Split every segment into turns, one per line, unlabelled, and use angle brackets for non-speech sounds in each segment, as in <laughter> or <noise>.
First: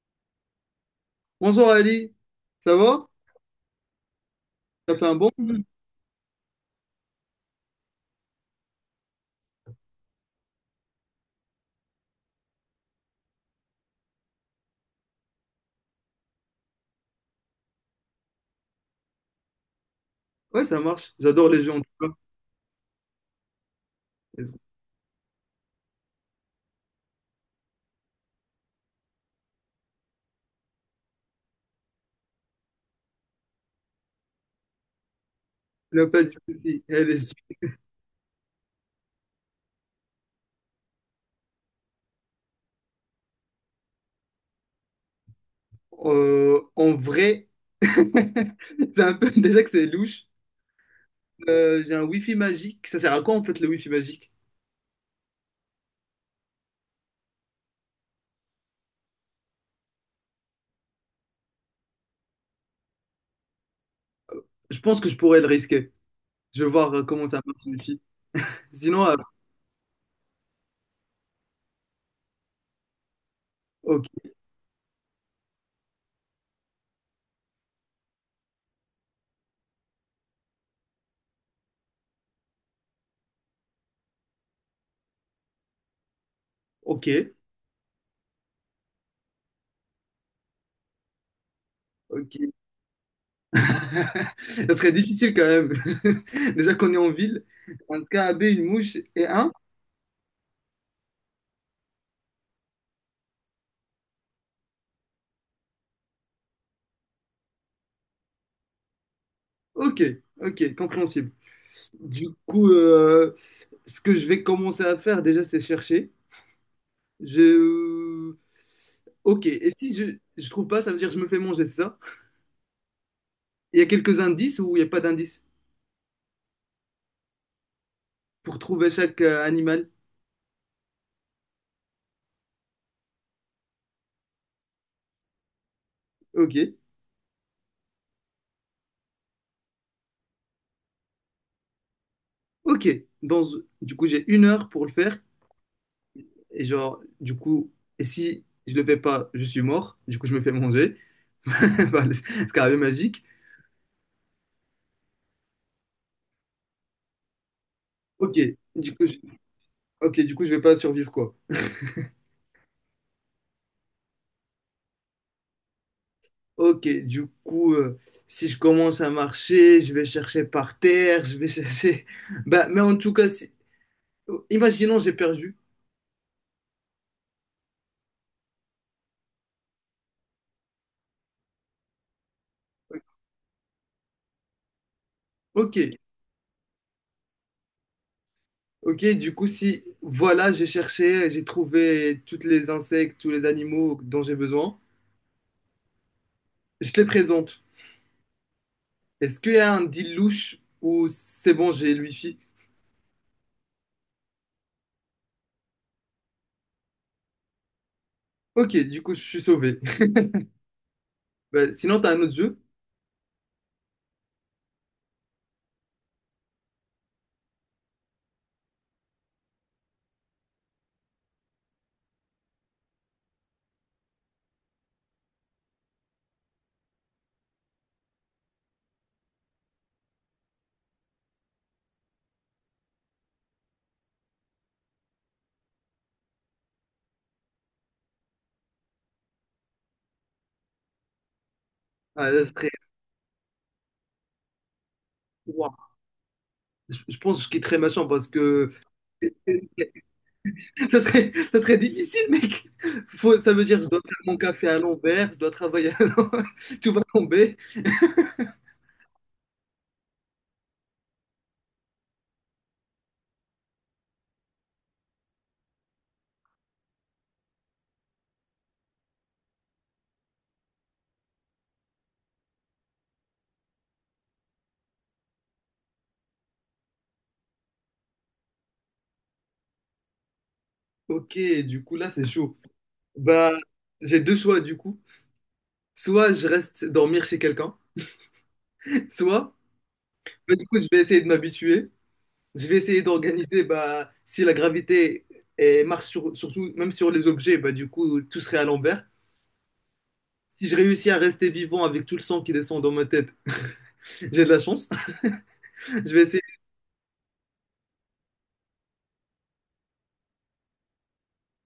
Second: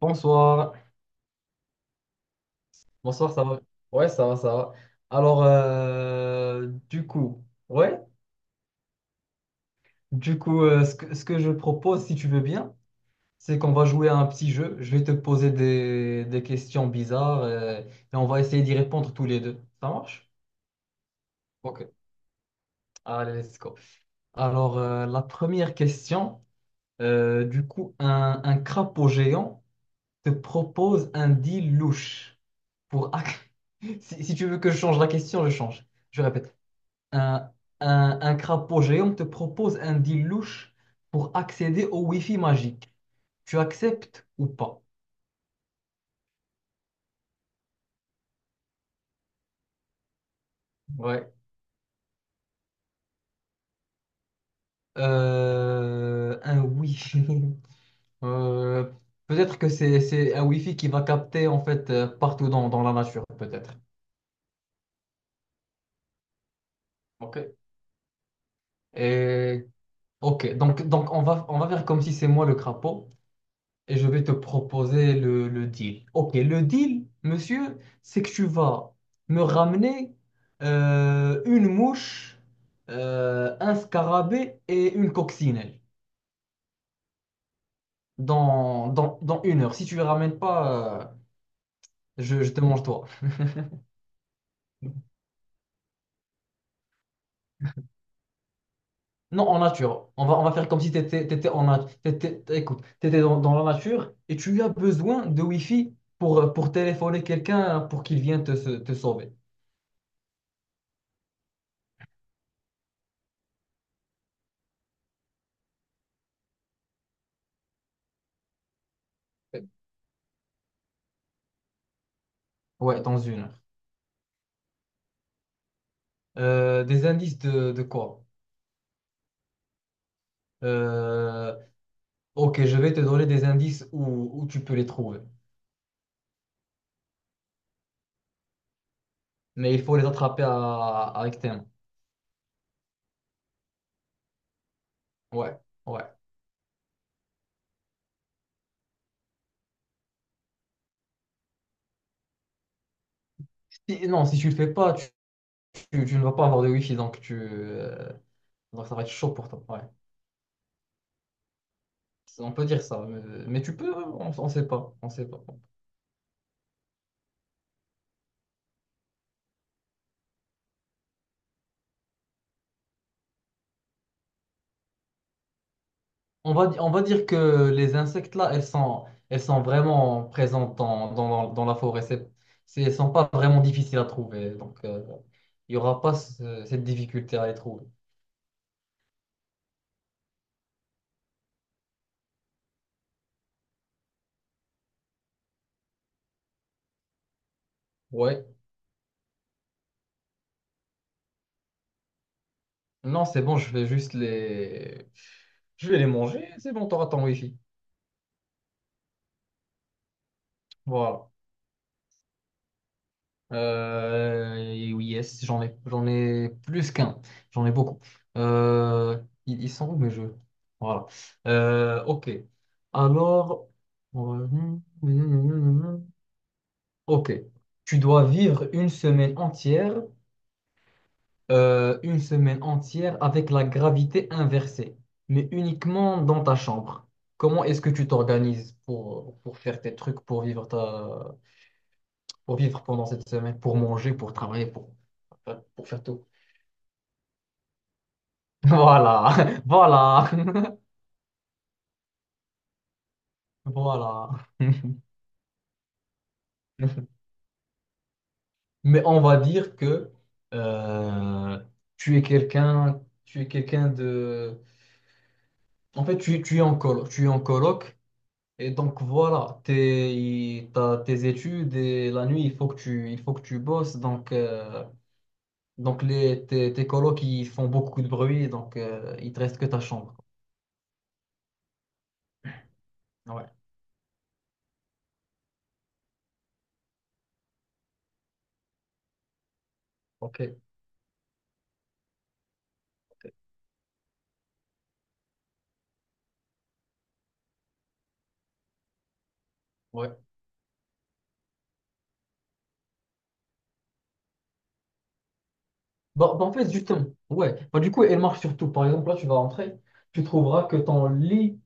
Bonsoir,
Bonsoir Ali, ça va?
bonsoir, ça va? Ouais, ça va, ça va.
Ça fait un bon
Alors,
moment?
du coup, ouais, ce que je propose, si tu veux bien, c'est qu'on va jouer à un petit jeu. Je vais te poser des questions bizarres et on va essayer d'y répondre tous les deux. Ça marche?
Ouais, ça marche. J'adore les jeux en
Ok,
tout cas.
allez, let's go.
Il
Alors, la première question, du coup, un crapaud géant te propose un deal louche pour. <laughs> Si tu veux que je change la question, je change.
n'y a pas
Je
de
répète.
souci. Eh, les jeux,
Un, un crapaud géant te propose un deal louche pour accéder au Wi-Fi magique. Tu acceptes ou pas?
en vrai, <laughs> c'est un peu <laughs> déjà que c'est louche.
Ouais.
J'ai un Wi-Fi magique. Ça sert à quoi en fait le Wi-Fi magique?
Un Wi-Fi. <laughs> Euh, peut-être que c'est un Wi-Fi qui va capter en fait partout dans la nature, peut-être.
Je pense que je pourrais le risquer. Je vais voir comment
Ok.
ça marche le Wi-Fi. Sinon, euh,
Et ok, donc on va faire comme si c'est moi le crapaud. Et je vais
ok,
te proposer le deal. Ok, le deal, monsieur, c'est que tu vas me ramener une mouche, un scarabée et une coccinelle
ok,
dans 1 heure. Si tu ne les ramènes pas, je
ok.
te mange toi.
<laughs> Ça serait difficile quand même. <laughs> Déjà qu'on est en ville, un scarabée, une mouche et
Non,
un.
en nature. On va faire comme si tu étais, en nat- t'étais- écoute, t'étais dans la nature et tu as besoin de Wi-Fi pour téléphoner quelqu'un pour qu'il vienne te sauver.
Ok, ok, compréhensible. Du coup, ce que je vais commencer à faire déjà, c'est chercher. Je... Ok, et si je trouve pas, ça veut dire que je me fais manger, c'est ça?
Ouais, dans 1 heure.
Il y a quelques indices ou il n'y a pas d'indices
Des indices de quoi?
pour trouver chaque animal?
Euh, ok, je vais te donner des indices où tu peux les trouver.
Ok,
Mais il faut les attraper avec tes mains.
ok. Dans... Du coup, j'ai 1 heure pour le faire.
Ouais, ouais.
Et genre, du coup, et si je le fais pas, je suis mort. Du coup, je me fais manger. <laughs> Enfin, c'est carrément magique.
Non, si tu le fais pas, tu ne vas pas avoir de wifi, donc tu, euh,
Ok,
donc
du
ça va
coup,
être
je...
chaud pour toi. Ouais.
ok, du coup, je vais pas survivre, quoi.
On peut dire ça, mais on sait pas, on sait pas.
Ok, du coup, si je commence à marcher, je vais chercher par terre, je vais chercher. <laughs> Bah, mais en tout cas, si... imaginons j'ai perdu.
On va dire que les insectes là, elles sont vraiment présentes dans la forêt. Elles sont pas vraiment difficiles à trouver, donc, il
Ok,
n'y aura pas cette difficulté à les trouver.
ok, du coup, si voilà, j'ai cherché, j'ai trouvé tous les insectes, tous les animaux dont j'ai besoin, je te les présente.
Ouais.
Est-ce qu'il y a un deal louche ou c'est bon, j'ai le wifi?
Non, c'est bon, Je vais les manger, c'est bon, t'auras ton wifi.
Ok, du coup, je suis sauvé. <laughs>
Voilà.
Bah, sinon, t'as un autre jeu?
Oui, yes, j'en ai plus qu'un. J'en ai beaucoup. Ils sont où mes jeux? Voilà. Ok. Alors... on va- Ok. Tu dois vivre une semaine entière avec la gravité inversée, mais uniquement dans ta chambre. Comment est-ce que tu t'organises pour faire tes trucs, pour vivre ta,
Ah, là, ce
pour
serait-
vivre pendant cette semaine, pour manger, pour travailler, pour, enfin, pour
Ouah,
faire tout? <laughs>
je pense que je quitterai ma chambre parce que
Voilà, <laughs> voilà,
ça serait, ça serait difficile, mec. Faut, ça veut
<laughs>
dire que je dois faire
voilà.
mon café à l'envers, je dois travailler à l'envers, <laughs> tout va tomber.
Mais on va dire que euh, tu es quelqu'un de. En fait, tu es en colo tu es en coloc. Et donc voilà, t'as tes études et la nuit, il faut que tu bosses. Donc, tes colocs, ils font beaucoup de bruit, donc il te reste que ta chambre.
Ok, du coup, là, c'est chaud.
Ouais,
Bah, j'ai deux choix, du coup. Soit je reste dormir chez quelqu'un, soit, bah,
ok.
du coup, je vais essayer de m'habituer. Je vais essayer
Ok,
d'organiser, bah, si la gravité eh, marche sur- surtout, même sur les objets, bah, du coup, tout serait à l'envers.
ouais.
Si je réussis à rester vivant avec tout le sang qui descend dans ma tête, j'ai de la chance. <laughs> Je vais
Bah,
essayer.
bah, en fait, justement, ouais. Bah, du coup, elle marche surtout. Par exemple, là, tu vas rentrer, tu trouveras que ton lit,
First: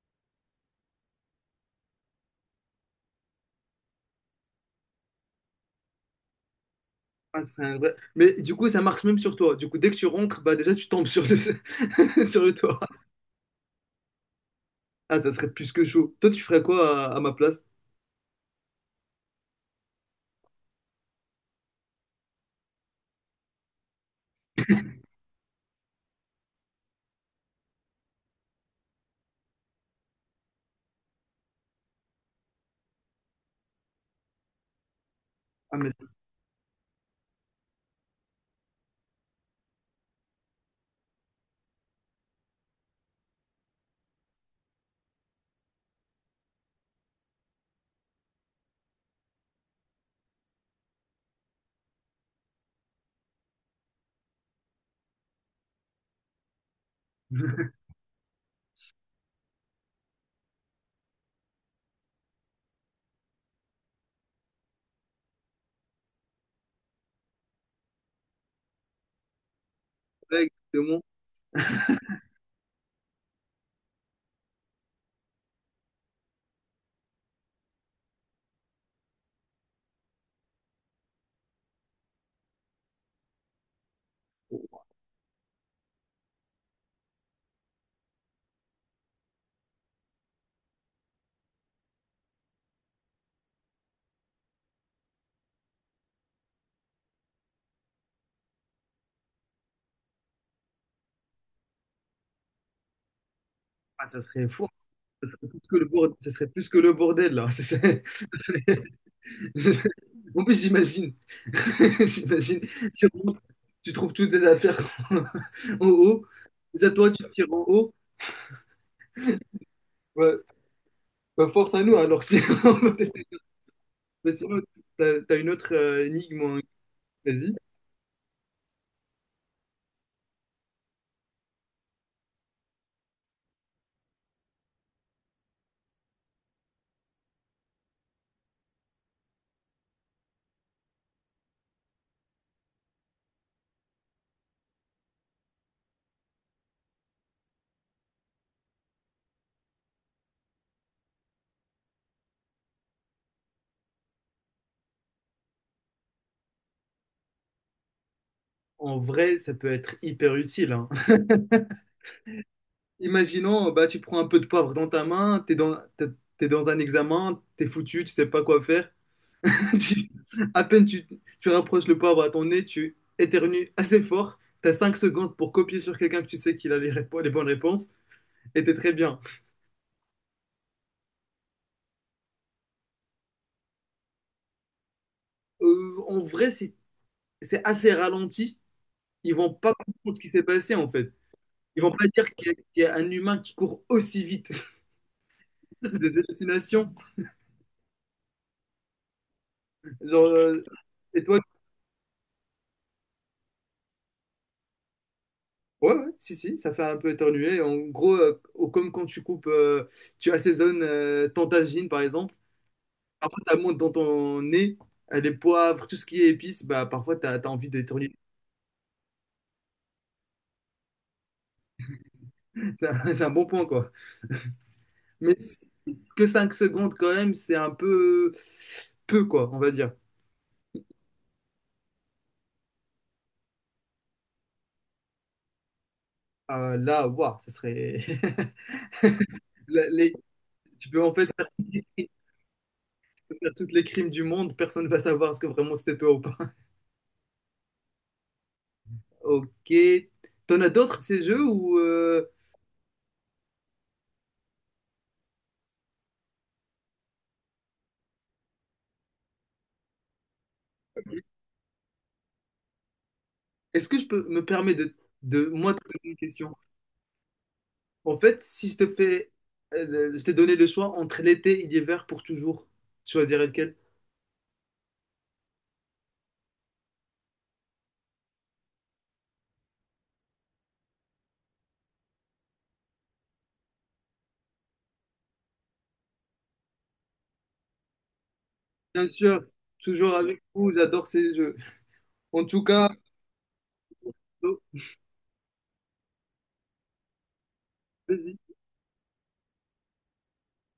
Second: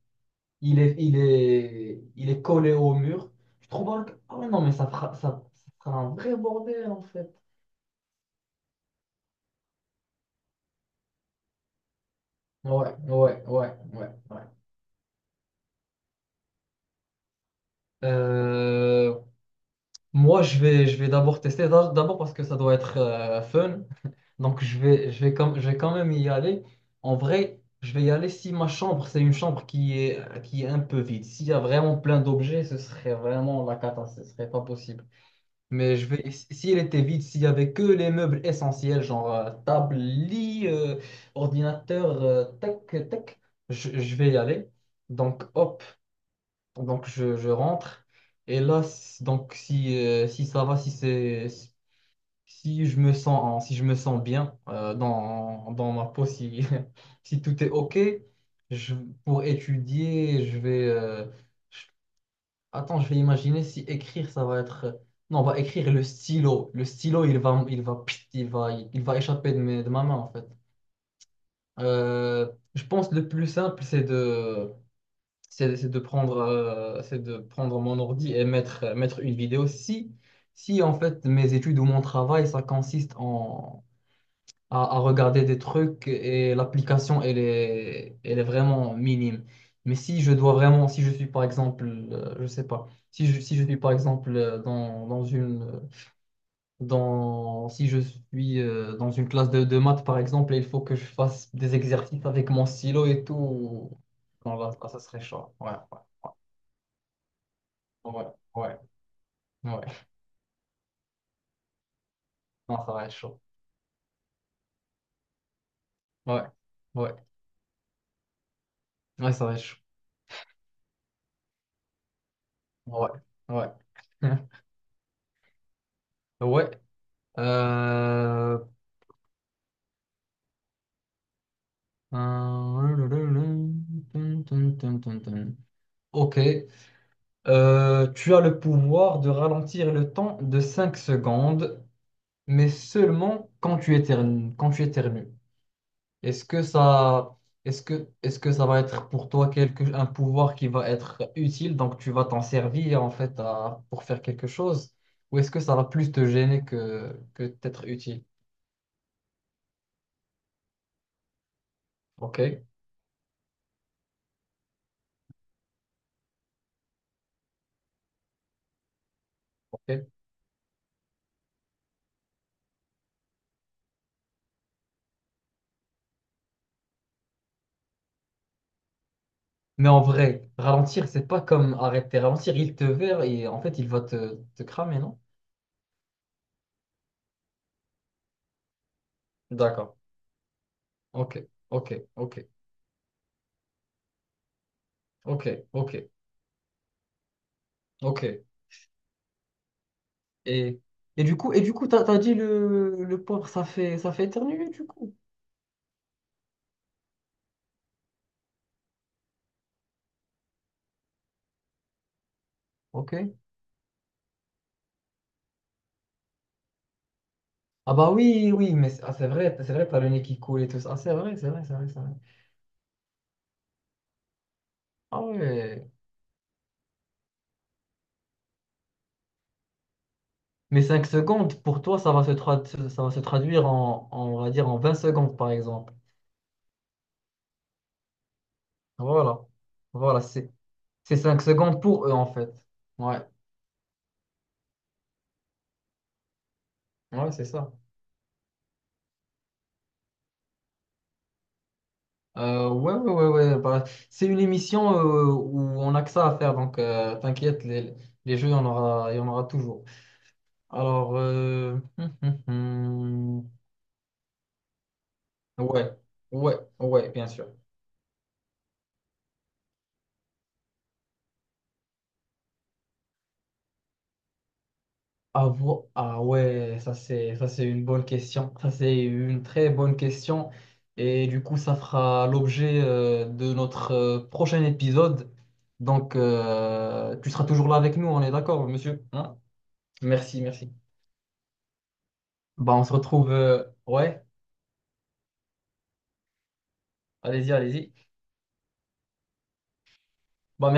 il est collé au mur. Tu trouveras ah ouais, non, mais ça fera un vrai bordel, en fait.
Ah, c'est un vrai- Mais du coup, ça marche même sur toi. Du coup, dès que tu rentres, bah déjà tu tombes sur le <laughs> sur le toit.
Ouais, ouais, ouais, ouais, ouais.
Ah, ça serait plus que chaud. Toi, tu ferais quoi à ma place?
Euh, moi, je vais d'abord tester, d'abord parce que ça doit être fun. <laughs> Donc, je vais quand même y aller. En vrai, je vais y aller si ma chambre, c'est une chambre qui est un peu vide. S'il y a vraiment plein d'objets, ce serait vraiment la cata, ce serait pas possible.
Ah, mais
Mais je vais, si si elle était vide, s'il y avait que les meubles essentiels, genre table, lit, ordinateur, tac, tac, je vais y aller. Donc, hop. Donc, je rentre. Et là, donc, si ça va, si je me sens, en- si je me sens bien dans ma peau, si, <laughs> si tout est
<laughs>
OK, je, pour étudier, je vais. Je- Attends, je vais imaginer si écrire, ça va être. Non, on va écrire le stylo. Le stylo, il va échapper de ma main, en fait.
ouais, exactement.
Je pense que le plus simple, c'est de prendre mon ordi et mettre une vidéo. Si en fait mes études ou mon travail, ça consiste à regarder des trucs et l'application, elle est vraiment minime. Mais si je suis par exemple, je sais pas, si je suis par exemple dans, dans une, dans, si je suis dans une classe de maths par exemple, et il faut que je fasse des exercices avec mon stylo et tout,
Ah, ça serait
bon,
fou.
là, ça serait
Ça serait
chaud.
plus
Ouais,
que le
ouais.
bordel, ça serait plus que le bordel là. <laughs>
Ouais,
Ça
ouais,
serait-
ouais.
<laughs> En plus, j'imagine. <laughs> J'imagine.
Non, ça va
Tu
être chaud.
rentres, tu trouves toutes tes affaires <laughs> en haut.
Ouais,
Déjà, toi,
ouais,
tu tires en haut.
ouais, ça va être chaud.
Ouais. Bah, force à nous alors. <laughs> Si... on va
Ouais,
tester.
ouais.
Mais sinon,
<laughs>
t'as une autre énigme, hein.
Ouais.
Vas-y.
Euh... euh, Ok. Tu as le pouvoir de ralentir le temps de 5 secondes, mais seulement quand tu éternues, quand tu éternues. Est-ce que ça, est-ce que ça va être pour toi un pouvoir qui va être utile, donc tu vas t'en servir en fait pour faire quelque chose, ou est-ce que ça va plus te gêner que t'être utile?
En vrai, ça peut être hyper utile, hein.
Ok,
<laughs> Imaginons, bah, tu prends un peu de poivre dans ta main, t'es dans un examen, t'es foutu, tu sais pas quoi faire. <laughs>
ok.
Tu- à peine tu rapproches le poivre à ton nez, tu éternues assez fort, t'as 5 secondes pour copier sur quelqu'un que tu sais qu'il a les, répo- les bonnes réponses, et t'es très bien.
Mais en vrai, ralentir, c'est pas comme arrêter. Ralentir, il te verra et en fait, il va te cramer, non?
En vrai, c'est assez ralenti. Ils vont pas
D'accord.
comprendre ce qui s'est passé, en fait.
Ok,
Ils vont pas
ok,
dire
ok,
qu'il y a un humain qui court aussi vite.
ok,
<laughs> Ça,
ok,
c'est des hallucinations.
ok.
Genre, euh,
Et,
et
et du
toi,
coup, t'as dit le porc, ça fait éternuer, du coup.
ouais, ouais, si, si, ça fait un peu éternuer. En gros, au- comme quand tu coupes, tu assaisonnes ton tagine, par exemple.
Ok.
Après, ça monte dans ton nez. Les poivres, tout ce qui est épices, bah, parfois, tu as envie
Ah bah
d'éternuer.
oui, oui, mais c'est ah, c'est vrai, t'as le nez qui coule et tout ça. Ah, c'est vrai, c'est vrai, c'est vrai, c'est vrai.
<laughs> C'est un bon point, quoi.
Ah
Mais c-
ouais.
que 5 secondes, quand même, c'est un peu, quoi, on va dire.
Mais 5 secondes, pour toi, ça va se traduire on va dire, en 20 secondes, par exemple.
Là, waouh, ça serait... <laughs>
Voilà.
Là, les-
Voilà, c'est
Tu peux en
c'est
fait
cinq
faire toutes
secondes
les
pour
crimes
eux, en fait. Ouais,
faire toutes les crimes du monde, personne ne va savoir ce que vraiment c'était toi ou pas. <laughs>
ouais, c'est ça.
Ok. T'en as d'autres de ces jeux ou
Ouais, ouais, ouais, ouais. Bah, c'est une émission où on a que ça à faire, donc t'inquiète, les jeux, il y en aura toujours. Alors, hum.
est-ce que je peux me permettre de moi te
Ouais,
poser une question?
ouais, ouais, bien sûr.
En fait, si je te fais, je t'ai donné le choix entre l'été et l'hiver pour toujours, tu choisirais lequel?
Ah, ah ouais, ça c'est une bonne question. Ça c'est une très bonne question. Et du coup, ça fera l'objet de notre prochain épisode. Tu seras toujours là avec nous, on est d'accord, monsieur,
Bien
hein?
sûr, toujours
Merci,
avec vous,
merci.
j'adore ces jeux. En tout
Bah, on
cas,
se retrouve. Ouais, allez-y, allez-y.
vas-y.
Bah,